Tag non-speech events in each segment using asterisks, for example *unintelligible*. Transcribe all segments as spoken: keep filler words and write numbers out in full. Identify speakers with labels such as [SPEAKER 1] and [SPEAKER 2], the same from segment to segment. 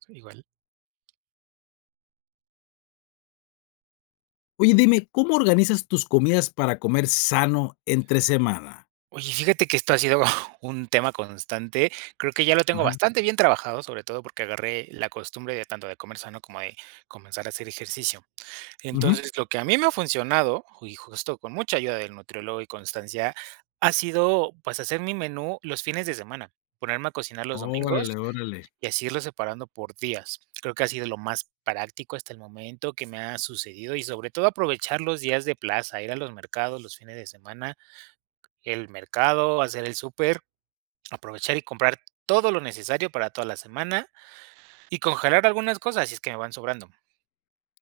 [SPEAKER 1] Son igual.
[SPEAKER 2] Oye, dime, ¿cómo organizas tus comidas para comer sano entre semana?
[SPEAKER 1] Oye, fíjate que esto ha sido un tema constante, creo que ya lo tengo
[SPEAKER 2] Ajá.
[SPEAKER 1] bastante bien trabajado, sobre todo porque agarré la costumbre de, tanto de comer sano, como de comenzar a hacer ejercicio.
[SPEAKER 2] Ujú.
[SPEAKER 1] Entonces, lo que a mí me ha funcionado, ju y justo con mucha ayuda del nutriólogo y constancia, ha sido, pues, hacer mi menú los fines de semana, ponerme a cocinar los
[SPEAKER 2] Órale,
[SPEAKER 1] domingos,
[SPEAKER 2] órale.
[SPEAKER 1] y así irlos separando por días. Creo que ha sido lo más práctico hasta el momento que me ha sucedido, y sobre todo aprovechar los días de plaza, ir a los mercados, los fines de semana, el mercado, hacer el súper, aprovechar y comprar todo lo necesario para toda la semana, y congelar algunas cosas si es que me van sobrando.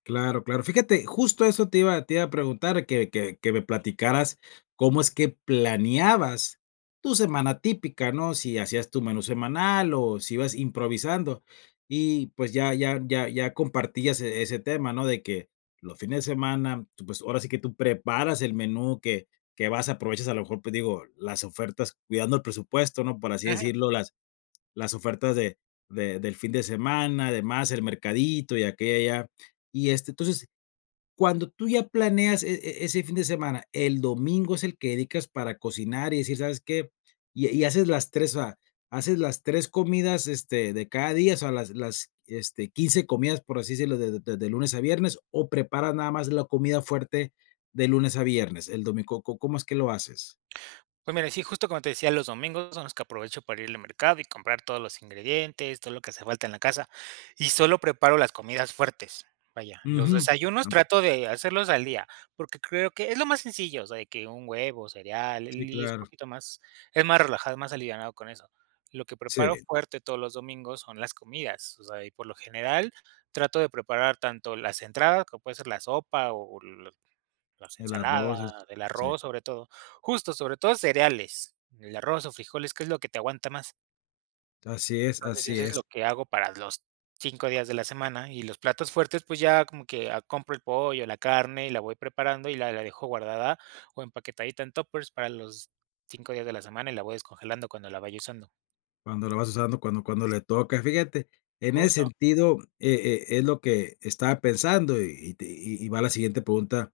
[SPEAKER 2] Claro, claro, fíjate, justo eso te iba te iba a preguntar que que que me platicaras cómo es que planeabas tu semana típica ¿no? Si hacías tu menú semanal, o si ibas improvisando, y pues, ya ya ya ya compartías e ese tema, ¿no?, de que los fines de semana, tú, pues, ahora sí que tú preparas el menú que que vas aprovechas a lo mejor, pues, digo las ofertas cuidando el presupuesto, ¿no?, por así
[SPEAKER 1] Ujú.
[SPEAKER 2] decirlo las las ofertas de de del fin de semana, demás, el mercadito y aquí y allá. Y, este, entonces cuando tú ya planeas e e ese fin de semana, el domingo es el que dedicas para cocinar, y decir, ¿sabes qué?, y y haces las tres o sea, haces las tres comidas, este, de cada día, o sea, las las, este, quince comidas, por así decirlo, de de de de lunes a viernes, o preparas nada más la comida fuerte de lunes a viernes, el domi ¿có có cómo es que lo haces?
[SPEAKER 1] Pues, mira, sí, justo como te decía, los domingos son los que aprovecho para ir al mercado y comprar todos los ingredientes, todo lo que hace falta en la casa, y solo preparo las comidas fuertes. Vaya, los
[SPEAKER 2] Ujú,
[SPEAKER 1] desayunos
[SPEAKER 2] anda.
[SPEAKER 1] trato de hacerlos al día, porque creo que es lo más sencillo, o sea, de que un huevo, cereal, y
[SPEAKER 2] Sí,
[SPEAKER 1] l y es
[SPEAKER 2] claro.
[SPEAKER 1] poquito más, es más relajado, es más alivianado con eso. Lo que preparo
[SPEAKER 2] Sí.
[SPEAKER 1] fuerte todos los domingos son las comidas, o sea, y por lo general trato de preparar tanto las entradas, que puede ser la sopa o las las
[SPEAKER 2] El arroz es
[SPEAKER 1] ensaladas, el
[SPEAKER 2] sí.
[SPEAKER 1] arroz, sobre todo. Justo, sobre todo, cereales, el arroz o frijoles, que es lo que te aguanta más.
[SPEAKER 2] Así es,
[SPEAKER 1] Entonces sí,
[SPEAKER 2] así
[SPEAKER 1] eso es
[SPEAKER 2] es.
[SPEAKER 1] lo que hago para los cinco días de la semana, y los platos fuertes, pues, ya como que compro el pollo, la carne, y la voy preparando, y la la dejo guardada o empaquetadita en tuppers para los cinco días de la semana y la voy descongelando cuando la vaya usando.
[SPEAKER 2] Cuando la vas usando, cuando cuando le toca, fíjate, en ese
[SPEAKER 1] Justo.
[SPEAKER 2] sentido, e e es lo que estaba pensando y y te y y va la siguiente pregunta,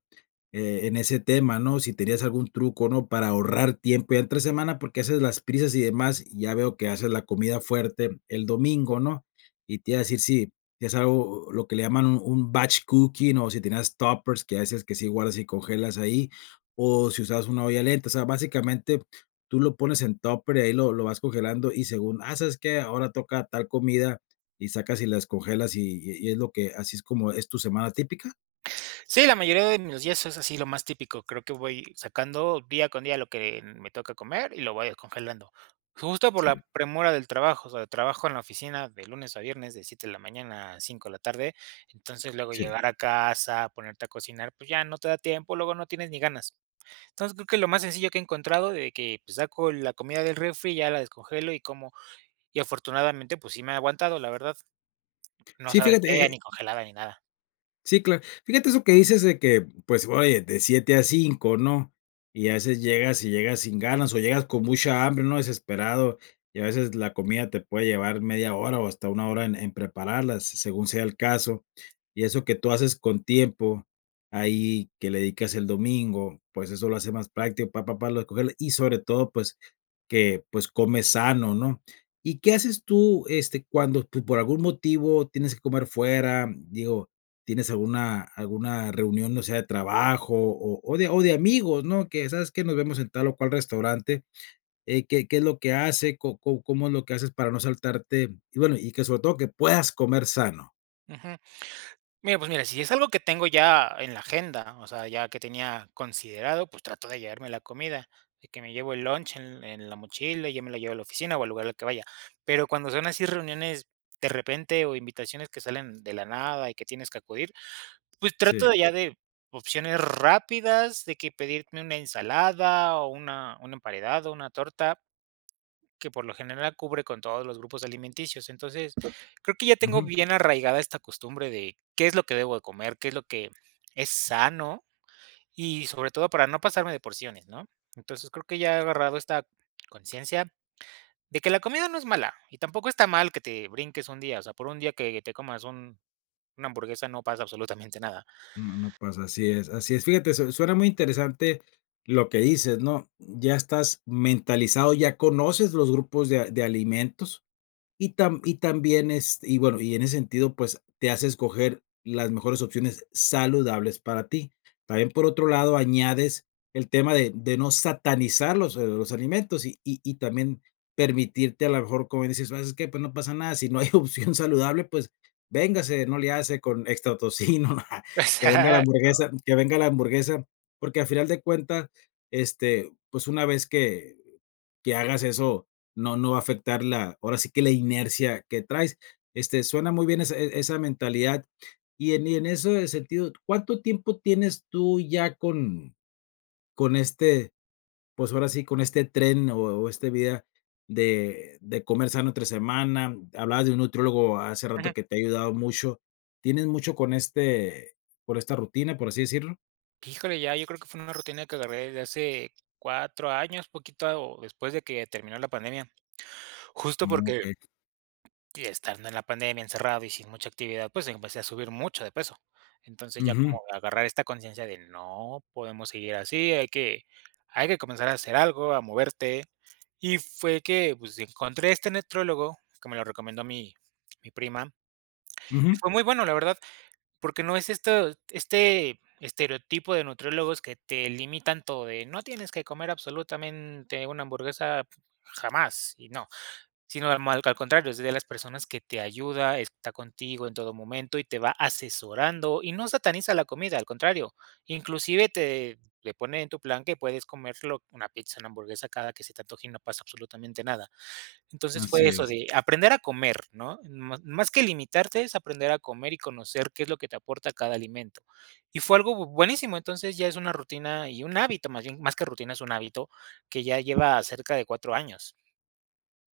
[SPEAKER 2] e en ese tema, ¿no? Si tenías algún truco, ¿no? Para ahorrar tiempo ya entre semana, porque haces las prisas y demás, y ya veo que haces la comida fuerte el domingo, ¿no? Y te iba a decir, sí, es algo lo lo que le llaman un un batch cooking o si tenías tuppers, que a veces, que sí guardas y congelas ahí, o si usabas una olla lenta, o sea, básicamente tú lo pones en tupper y ahí lo lo vas congelando y según, ¡ah!, ¿sabes qué? Ahora toca tal comida, y sacas y la descongelas y y es lo que ¿Así es como es tu semana típica?
[SPEAKER 1] Sí, la mayoría de mis días es así, lo más típico. Creo que voy sacando día con día lo que me toca comer y lo voy descongelando. Justo por
[SPEAKER 2] Sí.
[SPEAKER 1] la premura del trabajo. O sea, trabajo en la oficina de lunes a viernes de siete de la mañana a cinco de la tarde. Entonces, luego
[SPEAKER 2] Sí.
[SPEAKER 1] llegar a casa, ponerte a cocinar, pues ya no te da tiempo, luego no tienes ni ganas. Entonces, creo que lo más sencillo que he encontrado de que, pues, saco la comida del refri y ya la descongelo y como, y afortunadamente, pues sí me ha aguantado, la verdad. No
[SPEAKER 2] Sí,
[SPEAKER 1] sabe
[SPEAKER 2] fíjate, eh
[SPEAKER 1] fea,
[SPEAKER 2] eh
[SPEAKER 1] ni congelada ni nada.
[SPEAKER 2] sí, cla fíjate eso que dices de que, pues, oye, de siete a cinco ¿no? Y haces llegas y llegas sin ganas, o llegas con mucha hambre, ¿no? Desesperado, y a veces la comida te puede llevar media hora o hasta una hora en en prepararlas, según sea el caso, y eso que tú haces con tiempo, ahí que le dedicas el domingo, pues eso lo hace más práctico para para recoger y sobre todo, pues que, pues comes sano ¿no? ¿Y qué haces tú este cuando tú, por algún motivo, tienes que comer fuera? Digo, ¿tienes alguna alguna reunión, o sea, de trabajo o o de o de amigos, ¿no? Que sabes que nos vemos en tal o cual restaurante, eh, ¿qué qué es lo que hace, có có cómo es lo que haces para no saltarte, y bueno, y que sobre todo que puedas comer sano?
[SPEAKER 1] Ujú. Mira, pues mira, si es algo que tengo ya en la agenda. O sea, ya que tenía considerado, pues trato de llevarme la comida, de que me llevo el lunch en en la mochila, y yo me la llevo a la oficina, o al lugar al que vaya. Pero cuando son así reuniones de repente o invitaciones que salen de la nada y que tienes que acudir, pues trato de
[SPEAKER 2] Sí.
[SPEAKER 1] ya de opciones rápidas, de que pedirme una ensalada o una un emparedado, una torta que por lo general cubre con todos los grupos alimenticios. Entonces, creo que ya tengo
[SPEAKER 2] Ujú.
[SPEAKER 1] bien arraigada esta costumbre de qué es lo que debo de comer, qué es lo que es sano, y sobre todo para no pasarme de porciones, ¿no? Entonces, creo que ya he agarrado esta conciencia, de que la comida no es mala y tampoco está mal que te brinques un día, o sea, por un día que te comas un una hamburguesa, no pasa absolutamente nada.
[SPEAKER 2] No no pasa, así es, así es. Fíjate, su suena muy interesante lo que dices, ¿no? Ya estás mentalizado, ya conoces los grupos de a de alimentos, y tam y también es y bueno, y en ese sentido, pues, te hace escoger las mejores opciones saludables para ti. También, por otro lado, añades el tema de de no satanizar los los alimentos y y y también permitirte a lo mejor, como dices, ¿sabes qué? Pues no pasa nada, si no hay opción saludable, pues, véngase, no le hace con extra tocino, *chuckles* que venga la
[SPEAKER 1] Exacto
[SPEAKER 2] hamburguesa, que venga la hamburguesa, porque a final de cuentas, este, pues una vez que que hagas eso, no no va a afectar la ahora sí que la inercia que traes. Este, suena muy bien e esa mentalidad y en y en ese sentido, ¿cuánto tiempo tienes tú ya con con este pues ahora sí con este tren o o este vida de de comer sano entre semana? Hablabas de un nutriólogo hace
[SPEAKER 1] Ujú.
[SPEAKER 2] rato que te ha ayudado mucho, ¿tienes mucho con este, por esta rutina, por así decirlo?
[SPEAKER 1] Híjole, ya yo creo que fue una rutina que agarré desde hace cuatro años, poquito, o después de que terminó la pandemia. Justo porque
[SPEAKER 2] *unintelligible*
[SPEAKER 1] y estando en la pandemia encerrado y sin mucha actividad, pues empecé a subir mucho de peso. Entonces, ya como
[SPEAKER 2] Ujú.
[SPEAKER 1] agarrar esta conciencia de: "No podemos seguir así, hay que hay que comenzar a hacer algo, a moverte". Y fue que, pues, encontré este nutriólogo, como lo recomendó mi mi prima, y
[SPEAKER 2] Ujú.
[SPEAKER 1] fue muy bueno, la verdad, porque no es esto, este estereotipo de nutriólogos que te limitan todo, de: "No tienes que comer absolutamente una hamburguesa, jamás", y no, sino al al contrario, es de las personas que te ayuda, está contigo en todo momento y te va asesorando y no sataniza la comida, al contrario, inclusive te le pone en tu plan que puedes comerte una pizza, una hamburguesa cada que se te antoje y no pasa absolutamente nada. Entonces, fue
[SPEAKER 2] Así
[SPEAKER 1] eso
[SPEAKER 2] es.
[SPEAKER 1] de aprender a comer, ¿no? Más que limitarte, es aprender a comer y conocer qué es lo que te aporta cada alimento. Y fue algo buenísimo, entonces, ya es una rutina y un hábito, más bien, más que rutina, es un hábito que ya lleva cerca de cuatro años.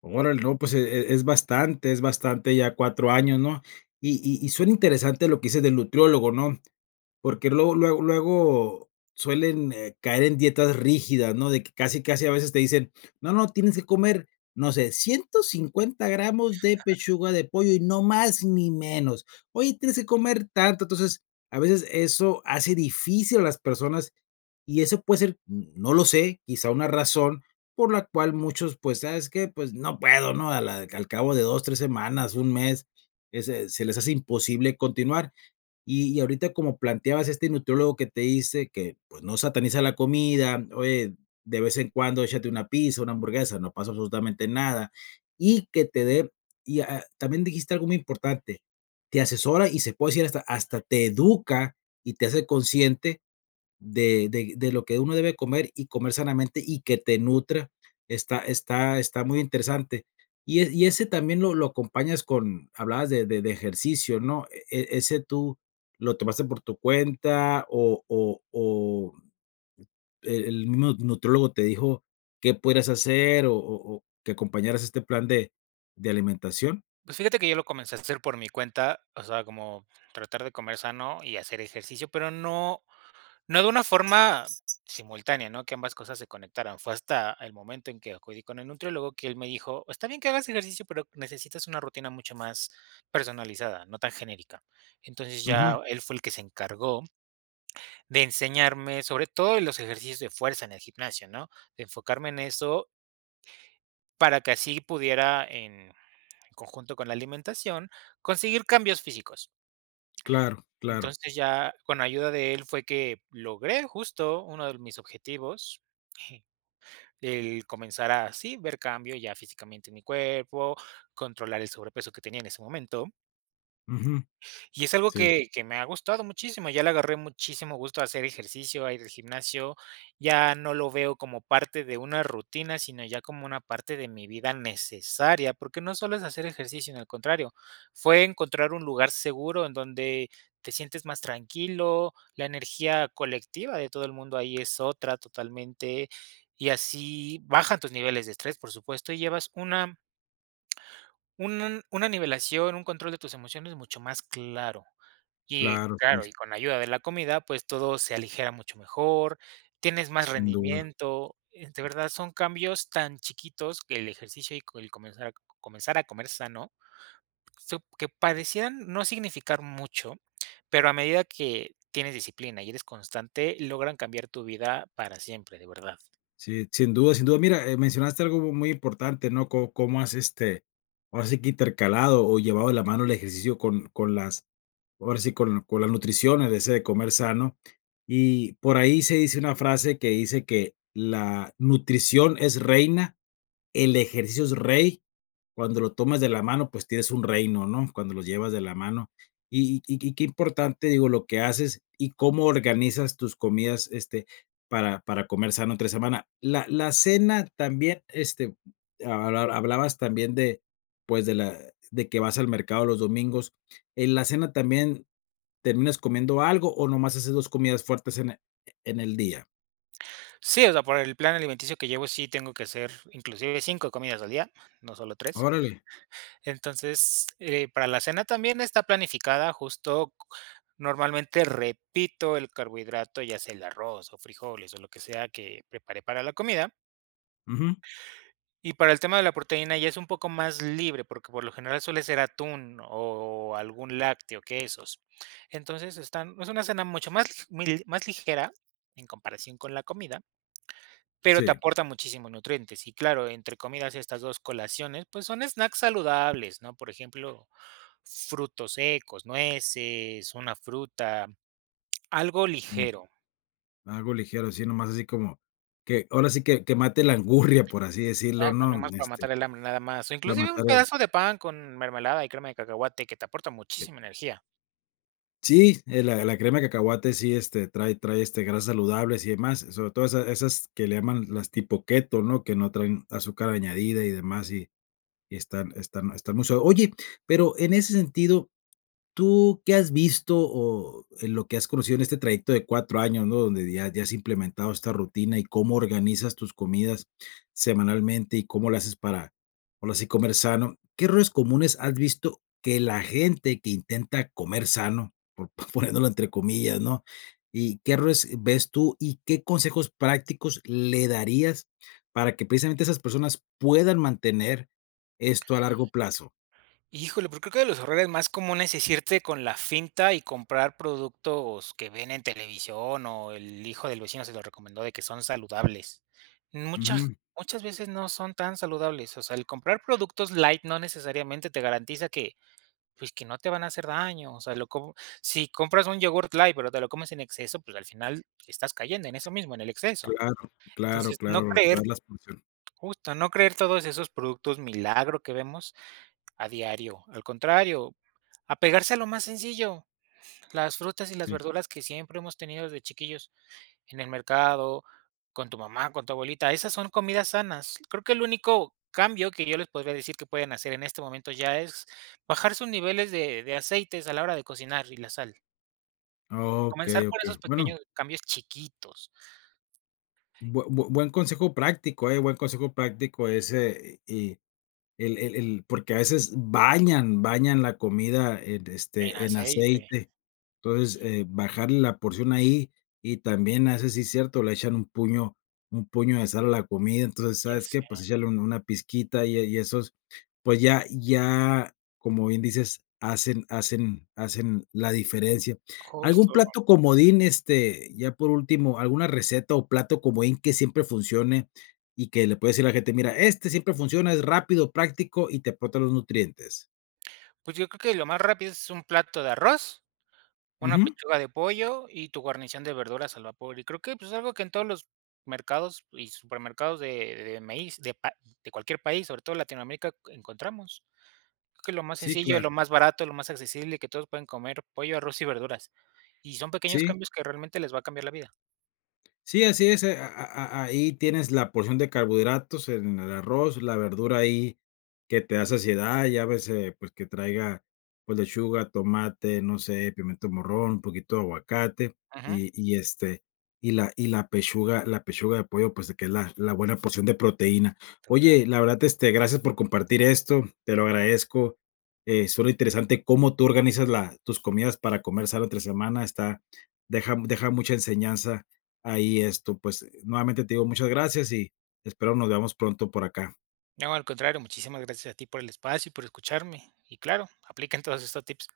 [SPEAKER 2] Órale, no, pues, e e es bastante es bastante ya cuatro años ¿no? Y y y suena interesante lo que dices del nutriólogo, ¿no? Porque luego luego luego suelen, eh, caer en dietas rígidas, ¿no? De que casi, casi, a veces, te dicen: "No, no, tienes que comer, no sé, ciento cincuenta gramos de
[SPEAKER 1] *chuckles*
[SPEAKER 2] pechuga de pollo y no más, ni menos. Oye, tienes que comer tanto". Entonces, a veces, eso hace difícil a las personas, y eso puede ser, n no lo sé, quizá una razón por la cual muchos, pues: "¿Sabes qué?, pues, no puedo", ¿no? A la al cabo de dos, tres semanas, un mes, ese se les hace imposible continuar. Y y ahorita, como planteabas este nutriólogo que te dice que, pues, no sataniza la comida: "Oye, de vez en cuando échate una pizza, una hamburguesa, no pasa absolutamente nada", y que te de, y, ah ah, también dijiste algo muy importante, te asesora y se puede decir hasta hasta te educa y te hace consciente de de de lo que uno debe comer, y comer sanamente, y que te nutra, está está está muy interesante. Y e y ese también lo lo acompañas con hablabas de de de ejercicio, ¿no? ¿E e ese tú lo tomaste por tu cuenta, o o o, eh, el mismo nutriólogo te dijo, qué podrías hacer o o o que acompañaras este plan de de alimentación?
[SPEAKER 1] Pues, fíjate que yo lo comencé a hacer por mi cuenta, o sea, como tratar de comer sano y hacer ejercicio, pero no no de una forma simultánea, ¿no?, que ambas cosas se conectaran, fue hasta el momento en que acudí con el nutriólogo, que él me dijo: "Está bien que hagas ejercicio, pero necesitas una rutina mucho más personalizada, no tan genérica". Entonces,
[SPEAKER 2] Ujú.
[SPEAKER 1] ya él fue el que se encargó de enseñarme, sobre todo, en los ejercicios de fuerza, en el gimnasio, ¿no? De enfocarme en eso para que así pudiera, en conjunto con la alimentación, conseguir cambios físicos.
[SPEAKER 2] Claro, claro.
[SPEAKER 1] Entonces, ya con ayuda de él fue que logré, justo, uno de mis objetivos. *chuckles* El comenzar a sí, ver cambio ya físicamente, en mi cuerpo, controlar el sobrepeso que tenía, en ese momento.
[SPEAKER 2] Ujú.
[SPEAKER 1] Y es algo
[SPEAKER 2] Sí.
[SPEAKER 1] que que me ha gustado muchísimo, ya le agarré muchísimo gusto a hacer ejercicio, a ir al gimnasio. Ya no lo veo como parte de una rutina, sino ya como una parte de mi vida, necesaria, porque no solo es hacer ejercicio, sino al contrario, fue encontrar un lugar seguro en donde te sientes más tranquilo, la energía colectiva de todo el mundo ahí es otra, totalmente, y así bajan tus niveles de estrés, por supuesto, y llevas una un n una nivelación, un control de tus emociones mucho más claro. Y
[SPEAKER 2] Claro,
[SPEAKER 1] claro,
[SPEAKER 2] si.
[SPEAKER 1] y con ayuda de la comida, pues, todo se aligera mucho mejor, tienes más
[SPEAKER 2] Sin duda.
[SPEAKER 1] rendimiento, eh, de verdad, son cambios tan chiquitos que, el ejercicio y co el comenzar a co comenzar a comer sano, sup que parecíeran no significar mucho, pero a medida que tienes disciplina y eres constante, logran cambiar tu vida para siempre, de verdad.
[SPEAKER 2] Sí, sin duda sin duda. Mira, eh, mencionaste algo mu muy importante, ¿no?, co cómo has, este, ahora sí que, intercalado o llevado de la mano el ejercicio con con las, ahora sí, con co la nutrición, el ese de comer sano. Y, por ahí, se dice una frase que dice que: "La nutrición es reina, el ejercicio es rey, cuando lo tomas de la mano, pues, tienes un reino", ¿no?, cuando los llevas de la mano. Y y y qué importante, digo, lo que haces y cómo organizas tus comidas, este, para para comer sano, entre semana. La la cena también, este, hab hab hablabas también de, pues, de la de que vas al mercado los domingos, ¿en la cena también, terminas comiendo algo o nada más haces dos comidas fuertes en e en el día?
[SPEAKER 1] Sí, o sea, por el plan alimenticio que llevo, sí tengo que hacer, inclusive, cinco comidas al día, no solo tres.
[SPEAKER 2] Órale.
[SPEAKER 1] Entonces, eh, para la cena también está planificada, justo c normalmente, repito el carbohidrato, ya sea el arroz o frijoles, o lo que sea que preparé para la comida.
[SPEAKER 2] Ujú.
[SPEAKER 1] Y para el tema de la proteína ya es un poco más libre, porque, por lo general, suele ser atún o algún lácteo, quesos. Entonces, están es una cena mucho más l mi más ligera, en comparación con la comida, pero te
[SPEAKER 2] Sí.
[SPEAKER 1] aporta muchísimos nutrientes. Y claro, entre comidas, estas dos colaciones, pues, son snacks saludables, ¿no?, por ejemplo, frutos secos, nueces, una fruta, algo
[SPEAKER 2] Mm.
[SPEAKER 1] ligero.
[SPEAKER 2] Algo ligero, así nada más, así como que, ahora sí que que, mate la angurria, por así
[SPEAKER 1] *unintelligible*
[SPEAKER 2] decirlo, ¿no?,
[SPEAKER 1] nada más para matar
[SPEAKER 2] este,
[SPEAKER 1] el hambre, nada más. O,
[SPEAKER 2] para
[SPEAKER 1] inclusive, un
[SPEAKER 2] matar el.
[SPEAKER 1] pedazo de pan con mermelada y crema de cacahuate, que te aporta
[SPEAKER 2] Eh.
[SPEAKER 1] muchísima energía.
[SPEAKER 2] Sí, eh, la la crema de cacahuate sí, este, trae trae, este, grasas saludables y demás, sobre todo esa esas que le llaman las tipo keto, ¿no? Que no traen azúcar añadida y demás, y y están están están muy so oye, pero en ese sentido, ¿tú qué has visto?, o en lo que has conocido en este trayecto de cuatro años, ¿no?, donde ya ya has implementado esta rutina y cómo organizas tus comidas semanalmente y cómo lo haces para, ahora sí, comer sano, ¿qué errores comunes has visto que la gente que intenta "comer sano", po poniéndolo entre comillas, ¿no? Y, ¿qué errores ves tú? ¿Y qué consejos prácticos le darías para que precisamente esas personas puedan mantener esto, a largo plazo?
[SPEAKER 1] Híjole, pues, creo que, de los errores más comunes es irte con la finta y comprar productos que ven en televisión o el hijo del vecino se lo recomendó de que son saludables. Muchas
[SPEAKER 2] Ujú.
[SPEAKER 1] muchas veces no son tan saludables, o sea, el comprar productos light no necesariamente te garantiza que, pues, que no te van a hacer daño, o sea, lo co si compras un yogur light, pero te lo comes en exceso, pues, al final, estás cayendo en
[SPEAKER 2] S
[SPEAKER 1] eso mismo, en el exceso.
[SPEAKER 2] Claro, claro,
[SPEAKER 1] Entonces, no
[SPEAKER 2] claro.
[SPEAKER 1] creer
[SPEAKER 2] Cuidar las prociones.
[SPEAKER 1] justo, no creer todos esos productos milagro que vemos a diario. Al contrario, apegarse a lo más sencillo, las frutas y las
[SPEAKER 2] Sí.
[SPEAKER 1] verduras que siempre hemos tenido desde chiquillos, en el mercado, con tu mamá, con tu abuelita, esas son comidas sanas. Creo que el único cambio que yo les podría decir que pueden hacer, en este momento, ya es bajar sus niveles de de aceites, a la hora de cocinar y la sal. Comenzar
[SPEAKER 2] Okey,
[SPEAKER 1] por
[SPEAKER 2] okey.
[SPEAKER 1] esos
[SPEAKER 2] Bueno.
[SPEAKER 1] pequeños cambios chiquitos.
[SPEAKER 2] Bue bue buen consejo práctico, eh, buen consejo práctico ese y y el el el porque a veces bañan bañan la comida en,
[SPEAKER 1] En
[SPEAKER 2] este, en
[SPEAKER 1] aceite.
[SPEAKER 2] aceite. Entonces, eh, bajarle la porción ahí y también, a veces, sí es cierto, le echan un puño un puño de sal a la comida. Entonces,
[SPEAKER 1] Ya
[SPEAKER 2] ¿sabes qué?, pues,
[SPEAKER 1] sé.
[SPEAKER 2] échale un una pizquita y, eh, y esos, pues, ya ya, como bien dices, hacen hacen hacen la diferencia. ¿Algún
[SPEAKER 1] Justo.
[SPEAKER 2] plato comodín, este, ya por último, alguna receta o plato comodín que siempre funcione y que le puedes decir a la gente: "Mira, este siempre funciona, es rápido, práctico, y te aporta los nutrientes"?
[SPEAKER 1] Pues, yo creo que, lo más rápido es un plato de arroz, una
[SPEAKER 2] Ujú.
[SPEAKER 1] pechuga de pollo y tu guarnición de verduras al vapor. Y creo que, pues, algo que en todos los mercados y supermercados de de maíz de pa de cualquier país, sobre todo Latinoamérica, encontramos. Creo que es lo más
[SPEAKER 2] Sí,
[SPEAKER 1] sencillo, y
[SPEAKER 2] claro.
[SPEAKER 1] lo más barato, y lo más accesible, que todos pueden comer, pollo, arroz y verduras. Y son pequeños
[SPEAKER 2] Sí.
[SPEAKER 1] cambios que, realmente, les va a cambiar la vida.
[SPEAKER 2] Sí, así es, eh, a a a ahí tienes la porción de carbohidratos, en el arroz, la verdura ahí que te da saciedad, ya ves, eh, pues, que traiga, pues, lechuga, tomate, no sé, pimiento morrón, un poquito de aguacate
[SPEAKER 1] Ajá.
[SPEAKER 2] y y, este, y la y la pechuga la pechuga de pollo, pues, de que es la la buena porción de proteína.
[SPEAKER 1] Trabajar.
[SPEAKER 2] Oye, la verdad, este, gracias por compartir esto, te lo agradezco. Eh ,suena interesante cómo tú organizas la tus comidas para comer sano entre semana, está deja deja mucha enseñanza ahí, esto, pues, nuevamente te digo, muchas gracias y espero nos veamos pronto por acá.
[SPEAKER 1] No, al contrario, muchísimas gracias a ti, por el espacio y por escucharme. Y claro, apliquen todos estos tips.